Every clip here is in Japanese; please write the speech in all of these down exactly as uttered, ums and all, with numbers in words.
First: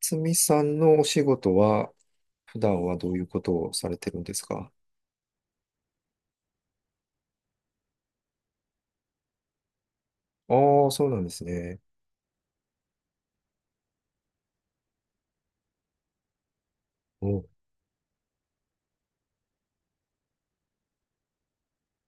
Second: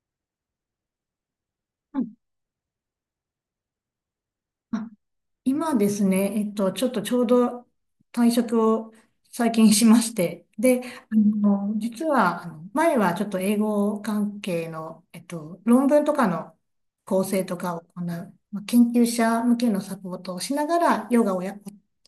つみさんのお仕事は、うん。普段はどういうことをされてるんですか？あ、今ですね、えっと、ちょっとちょうど退職を最近しまして、で、ああ、そうあなんですの、ね。実は、あの前はちょっと英語関係の、えっと、論文とかの構お、成とかを行う、まあ、研究者向けのサポートをしながらヨガをや、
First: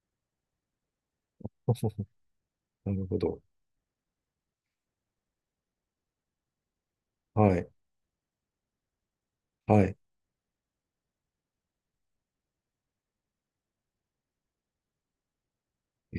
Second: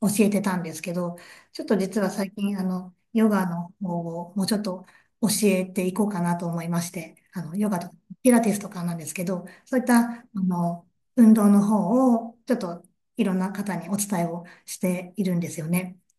教えてたんですけど、ちょっと実 は最近、あなの、るほヨど。ガの方をもうちょっと教えていこうかなと思いまして、あはの、い、ヨガとかピラティスとかなんですけど、そうはいっい。た、あの、運動の方をちょっといろんな方にお伝えをしているんですよね。え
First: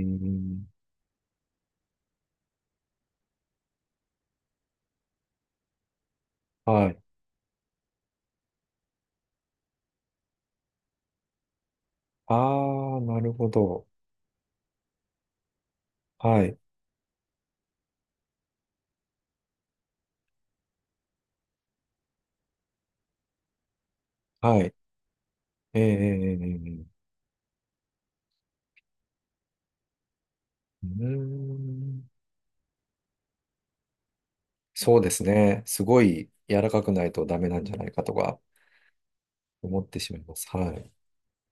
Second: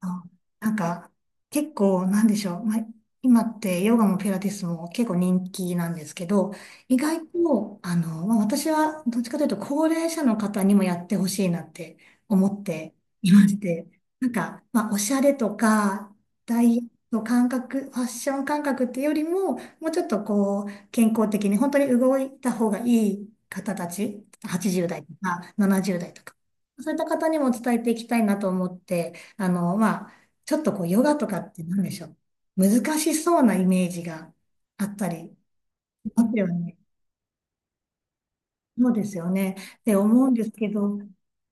あ、なんか、結構、なんでしょう。まあ、今ってヨガもピラティスも結構人気なんですけど、は意い。外と、あの、まあ、私はどっちかというと高齢者の方にもやってほしいなって思ってああ、なるいまほしど。て、なんか、まあ、おしゃれとか、はい、ダイエット感覚、ファッション感覚っていうよりも、もうちょっとこう、健康的に本当に動いた方がいい方たち、はい。はちじゅうだい代とかええ、えななじゅうだい代とえ、か、えそういっえ。た方にも伝えていきたいなと思って、あの、まあ、ちょっとこうう、ーヨガとかって何でしょん。う。難しそうなイメージがあっそうたでりすしね。すごまいすよ柔らね。かくないとダメなんじゃないかとかそうですよね。思っで、てしまい思うまんです。すけはい、ど、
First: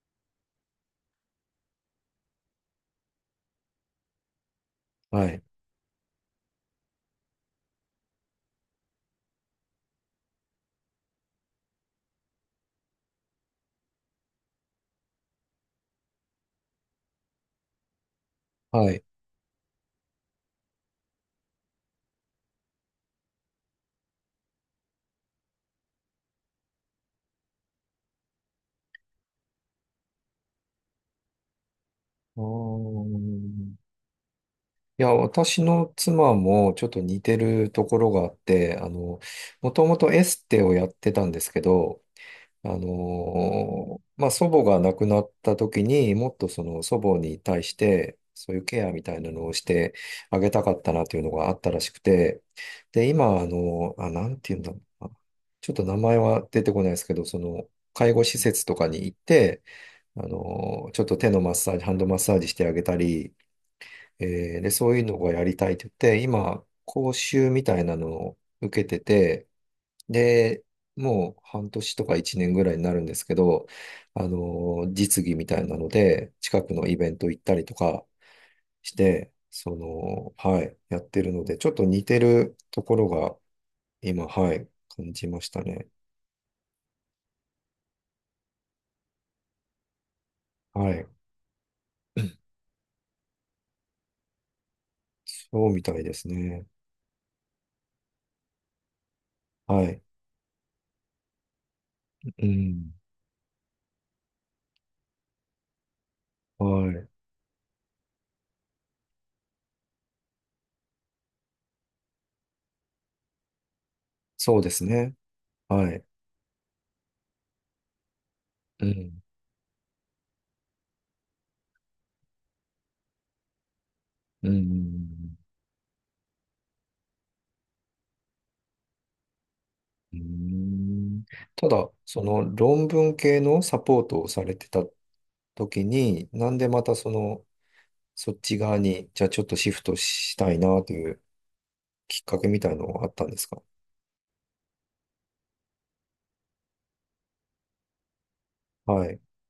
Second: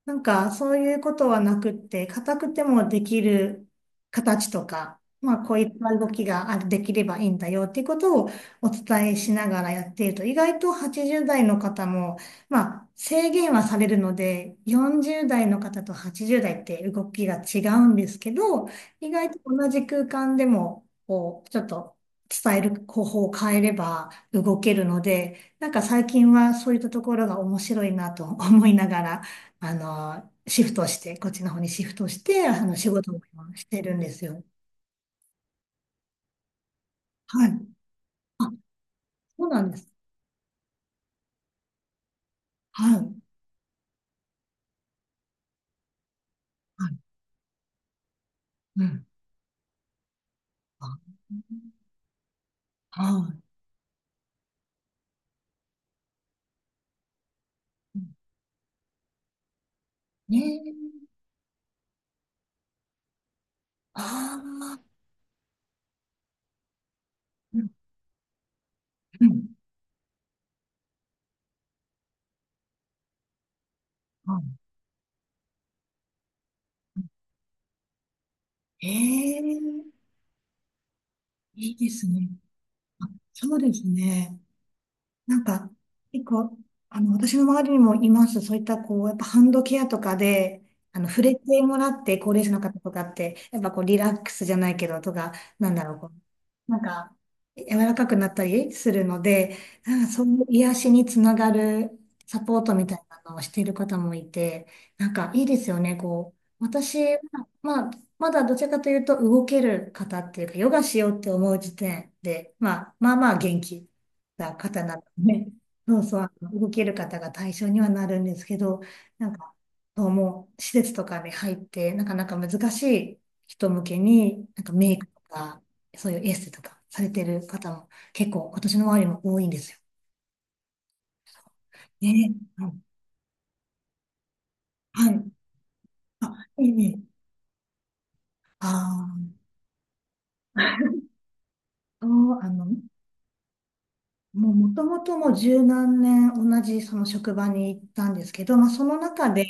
なんかそういうことはなくって、硬くてもできる形とか、はまい、あこういった動きがあるできればいいんだよっていうことをお伝えしながらやっていると、意外とはちじゅうだい代の方も、まあ制限はされるので、よんじゅうだい代の方とはちじゅうだい代って動きが違うんですけど、はい。意外と同じ空間でも、こう、ちょっと伝える方法を変えれば動けるので、なんか最近はそういったところが面白いなと思いながら、あの、シフトして、こっちの方にシフトしあて、あの、仕あ、事を今してるんですよ。いや、私の妻もちょっと似てはい。るところがあっあ、て、あの、そうなもんでとす。もとエステをやってたんですけど、あはい。はの、まあ、祖母が亡くなった時にもっとその祖い。母に対して、そういうケうアみん。たいなのをしてあげたかったなとあ、いうのがあったらしくて、で、は今、あの、あ、なんていうんだろうな。ちょっと名前は出てこないですけど、その、い。う介ん。護施設とかに行って、あねえ。の、ちょっと手のマッサージ、ハンドマッサージしてあげたり、あえーで、そあ、ういうのがやりたいって言って、今、講習うみん。たいなのを受けてうて、ん。で、もう半年とか一年ぐらいになるんですけど、あはのー実技みたいなので、近くのイベント行ったりとかい。えして、そえ、の、はい、やってるので、ちょいっいとで似すてね。るとこあ、ろがそうです今、ね。はい、感じなまんしたか、ね。結構、あの、私の周りにもいます。そういった、こう、やっぱハンドケアとかで、はあい。の、触れてもらって、高齢者の方とかって、やっぱこう、リラックスじゃないけど、とか、そなうんみだたろう、いこですね。う、なんか、柔らかくなったりするので、はい。なんかそういう癒しにつながるサうポートみん。たいなのをしている方もいて、なんかいいですよね、こう。は私い。は、まあ、まだどちらかというと動ける方っていうか、ヨガしようって思う時点で、まあ、まあまあ元気。たそうで方すなのね。ね、はそい。うそう、あの動ける方が対象にはなるんですけど、うん。なんか、そうもう施設とかに入って、なかなか難しい人向けに、うなんかメイクとん。か、そういうエステとかされてる方も結構、今年の周りも多いんですよ。うーんただ、そね、のうん。論文系のサポートをされてたはい。時に、あ、なんいでいまたね。その、そっち側に、じゃああちょっとシフトしたいなというあ、きっかけあみの、たいのはあったんですか？もう元々もう十何年同じその職場に行ったんですけど、まあ、そのはい。中で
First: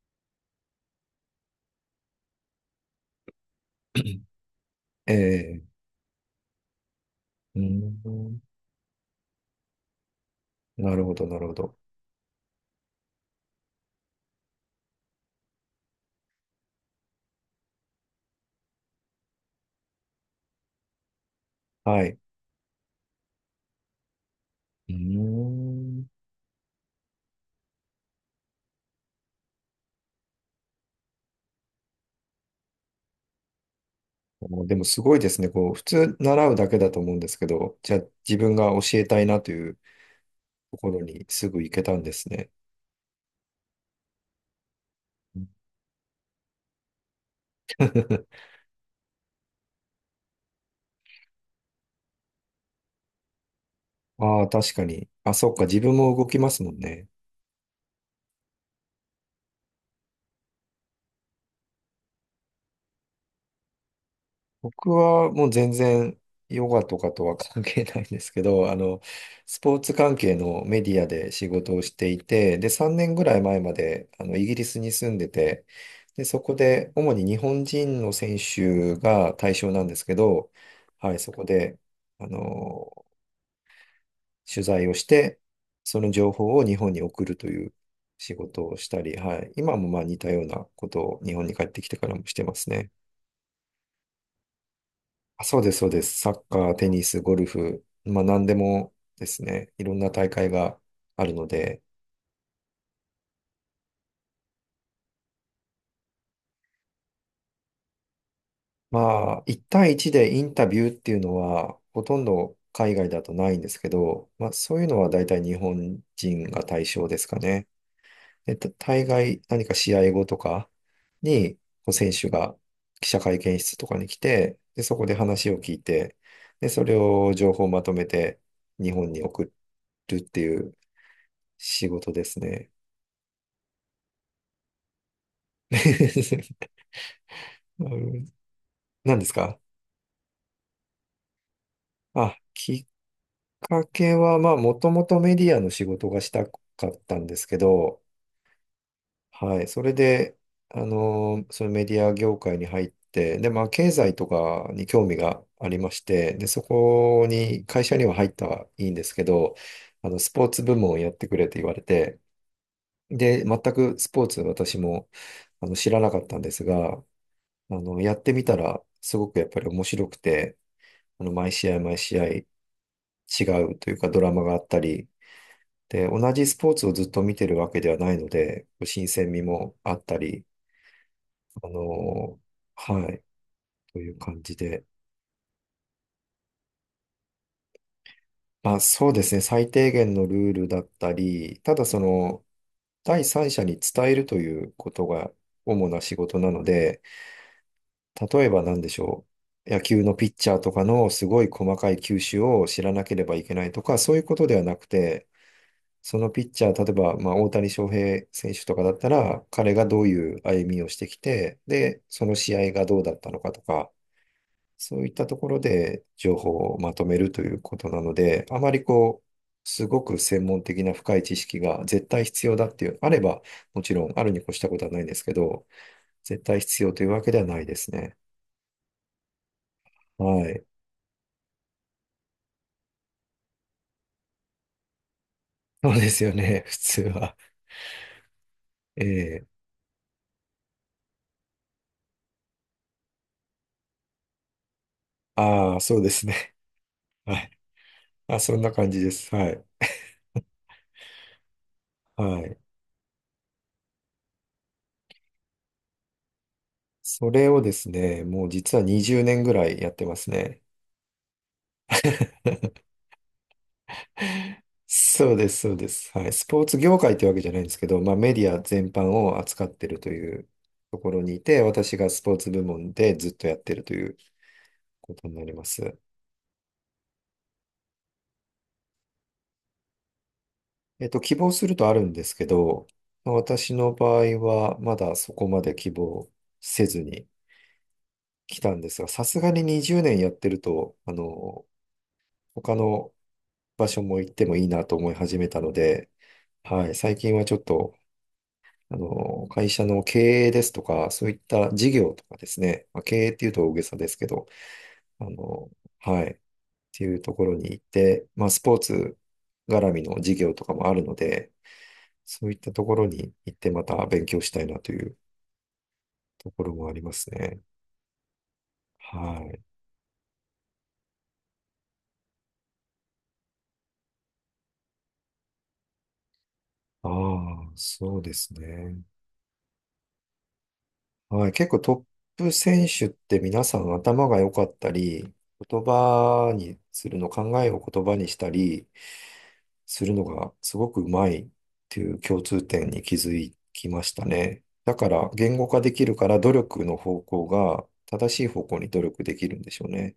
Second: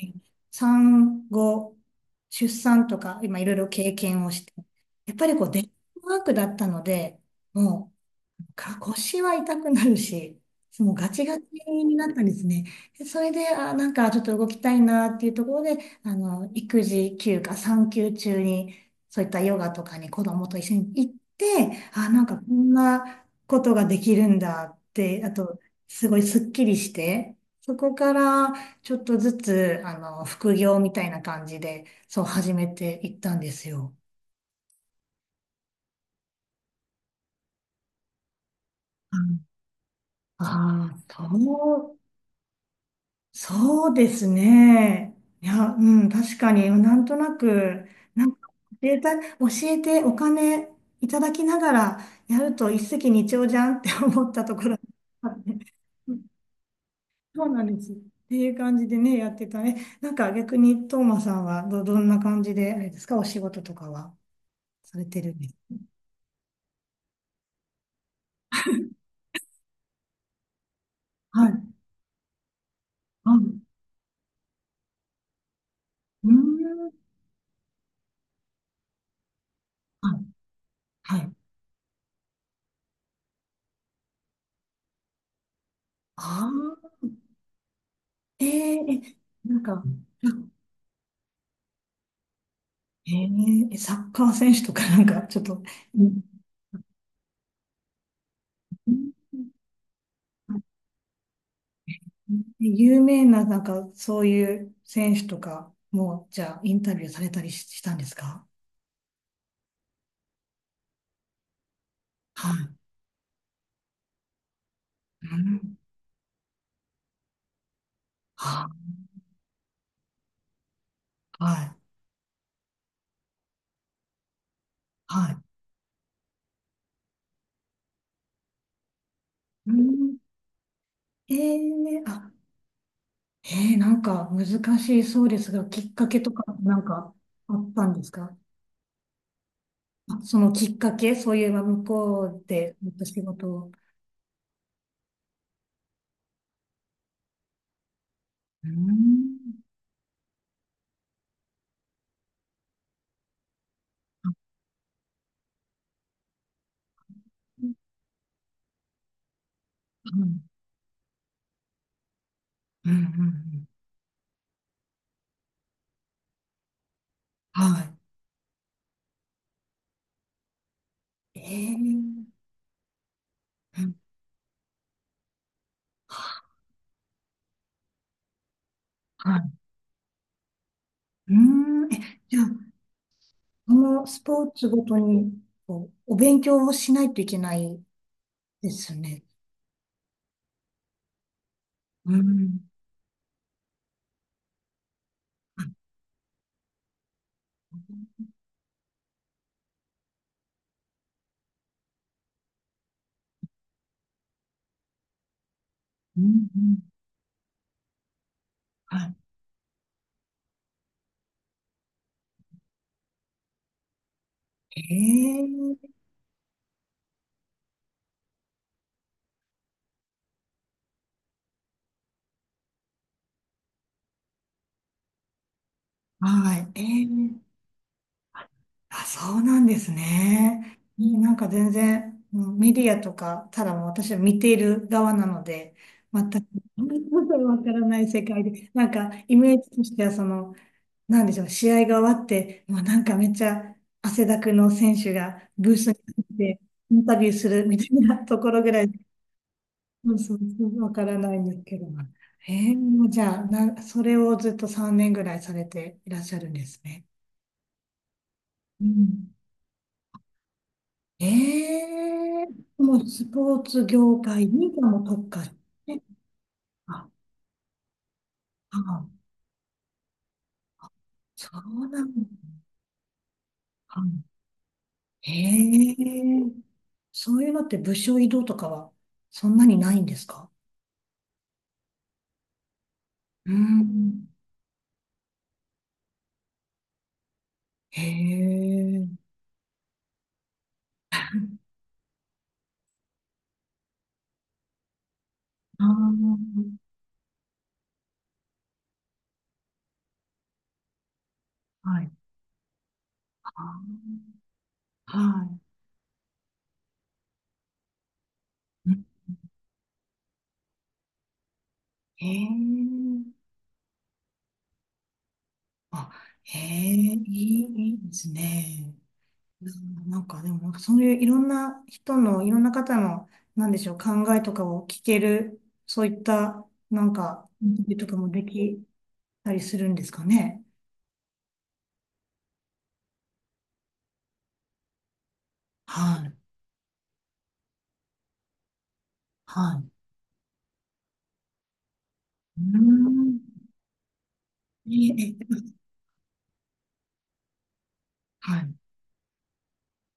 産後、出産とか今いろいろ経験をして、やっぱりこうデ ええ、スクワークだったので、うーもん。うか腰は痛くなるし、もなうるガほチど、なガチるほど。になったんですね。でそれで、あ、なんかちょっと動きたいなっていうところで、あの、育児休暇、産休中に、そういったヨガとかに子供と一緒に行って、はい。あ、うなんかこんなことができるんだっーて、あと、ん。すごいスッキリして、そこからちょっとずつ、あの、副業みたいな感じで、そう始めていったんですよ。お、でもすごいですね。こう、普通習うだけだと思うんですけど、じゃあ自分が教えたいなというとこああろー、にすぐ行けそたう。んですね。そうですね。いや、うん、確かに、なんとなく、なんか 教えた、教えてお金いただきながらやると一石二鳥じゃんって思っあたあ、ところ確がかに。ああ、っそっか、て、自分うもん。動きますもんね。そうなんです。っていう感じでね、やってたね。なんか逆に、トーマさんはど、どんな感じで、あれですか、お仕事とかは僕されてはるんもでうす全然ヨガとかとは関係ないんですけど、あの、スポーツ関係のメディアでか？仕は事い。をしていて、で、さんねんぐあ、らうい前まであのイギリスに住んでて、で、ーそこでん。主に日本人の選手が対象なんですはけい。ど、ははい、そい。こで、あの、取材をして、その情あ報を日本にあ、送るという仕え事をしたーり、え、はい、なん今か、もまあ似たようなことを日本に帰ってきてからもしてますね。えーえサッカー選手とかなんかちょあ、っそうと、です、そうでうす。ん。サッカー、テニス、ゴルフ、まあ何でもですね、いろんな大会があるので、有名ななんかそういう選手とかも、じゃあインタビューされたりししたんですか？まあいち対いちでインタビューっていうのはほとんはどい。海外だとないんですけど、まあそういうのは大う体日ん、本人が対象ですかね。で、は、た大概何か試合後とかはに、い。こう選手が記者会見室とかに来て、で、そこではい。話を聞いて、で、それを情報をまとめて日本に送うるん。っていうえ仕ー、事であ、すね。えー、なんか難しいそうですが、きっかけとか なんかあったうんですん。か？何ですか？あ、そのきっかけ、そういえば向こあ、うきでっやった仕事を。かけは、まあ、もともとメディアの仕事がしたかったんですけど、うん。はい、それで、あのーそのメディア業界に入って、で、まあ、経済とかに興味がありまして、で、そこに、うん。会社には入ったはいいんですけど、あうの、スポん。ーツ部門をやってくれって言われて、うん。うで、全ん。くスポーツ私も、あの、知らなかったんですが、あはの、やってみたら、すごくやっぱり面白くて、あの、い。毎試え合毎試ー合違ううといん。うかドラマがあったり、で、同じスポーツをずっと見てるわけではないので、新鮮は味い。もあったり、うーあん。え、じのゃあ、ーはい、ことのいうス感ポーじツごで。とに、こう、お勉強をしないといけないでまあすそうでね。すね、最低限のルールだったり、ただそうの、ん。第三者に伝えるということが主な仕事なので、例えば何でしょう。野球のピッチャーとかのすごい細かい球種を知らなければいけないとか、そういうことではなくて、そうん、のピッうチャー、例えん。ば、まあ、大谷翔平選手とかだったはら、彼がどういう歩みをしてきて、で、その試合がどうだったのかとか、そういったところい。ええ。で情報をまとめるということなので、あまりこう、すごく専門的な深い知識が絶対必要だっていう、あれば、もちろんあるに越したことはないんですけど、絶対はい。必え要というわけではえ。ないですね。あ、そうなんですはい。ね。うん。なんか全然、うん、メディアとか、ただもう私は見ている側なので、そうです全よく ね、普通は。わからない世界で、なんかイええ、メージとしてはその、なんでしょうね、試合が終わって、もうなんかめっちゃ汗だくの選手がブあーあ、スにそうで入すっね。てインタビューはすい。るみたいなとあ、こそんろなぐら感じい、です。はい。そうそうそう、わからないんですけど。はへい。え、もうじゃあ、な、それをずっとさんねんぐらいされていらっしゃるんですね。それをですね、もう実はう20ん。年ぐらいやってますね。ええ、もうスポーツ業界にもう特そう化でしす、そうでて、す。はい。スポーツ業あ、界ってわけじゃないんですけど、まあメディア全般あ、を扱ってるというところにいそて、う私ながんスだ。ポーツ部門でずっとやってるというあ。ことへになりまえ、す。そういうのって部署移動とかはそんなにないんですか？えっと、希望するとあるんですけど、まあうー私の場ん。合はまだそこまで希望せずにへ来たんですが、え。さすがににじゅうねんやってると、あの、他の場所も行ってもいいなと思い始めたのあで、あ、はい、最近はちょっとあの、会社の経営ですとか、そういった事はい。業とかですね、まあ、経営っていうとあ大げさですけど、あ、あはの、はい、っていうところに行って、まあ、スポーい。うん。ツ絡みの事業とかもあるので、へそういったところえ。に行ってまた勉強したいなというあ、とへころもあえ、りまいすね。い、いいですね。はい。うん。なんかでも、そういういろんな人の、いろんな方の、なんでしょう、考えとかを聞ける、そういった、なあんか、イあ、ンタビューとそかうもでですきね。たりするんですかね。はい。結構トップ選手って皆さん頭が良かったり、言はい。葉にするの、考えを言葉にしたり、はい。するのがすごくうまいっていう共通う点に気ん。づきましたね。えだからえ、言語ええ。化できるから努力の方向が正しいは方い。向に努力できるんでしょうね。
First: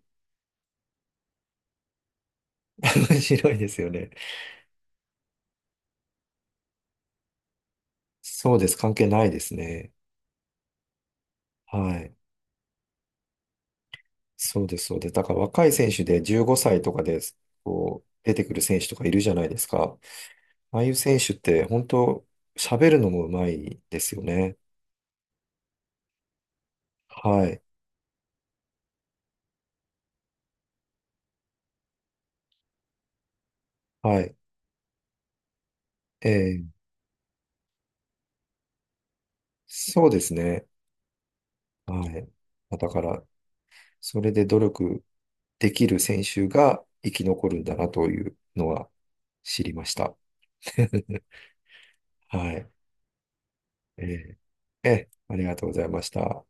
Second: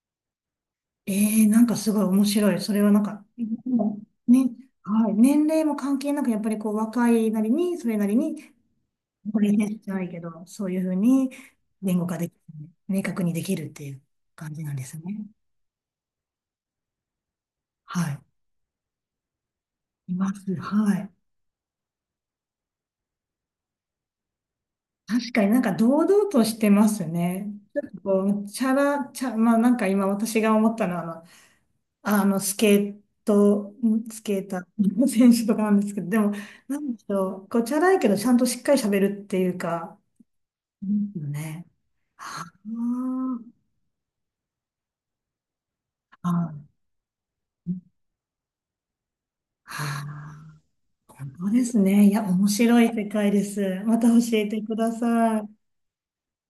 ええ。なんかすごい面白い。それはなん 面か、白いですよもね。うね、はい、年齢も関係なく、やっぱりこう、若いなりに、それなりに、そうです。関係ないこでれすねじね。ゃないけど、そういうふうには言語い。化できる、明確にできるっていう感じそうなんでです、そすうです。だね。から若い選手でじゅうごさいとかではこうい。出てくる選手とかいるじゃないですか。います。ああいうはい。選手って本当喋るのもうまいですよね。確かになんか堂々としてますはね。い。ちょっとこう、チャラ、チャ、まあなんか今私が思ったのは、あの、スケート、んはスい。ケーターの選手とかなんですけど、でえも、ーなんでしょう、ごちゃらいけど、ちゃんとしっかり喋るっていうか、そうですね。うんね。はい。だから、それで努力できる選あ、手はあ、が生き残るんだなというのは知りはました。あ、本当ですね。いや、面はい。白い世界です。また教ええてくーだえー、あさりい。がとうございました。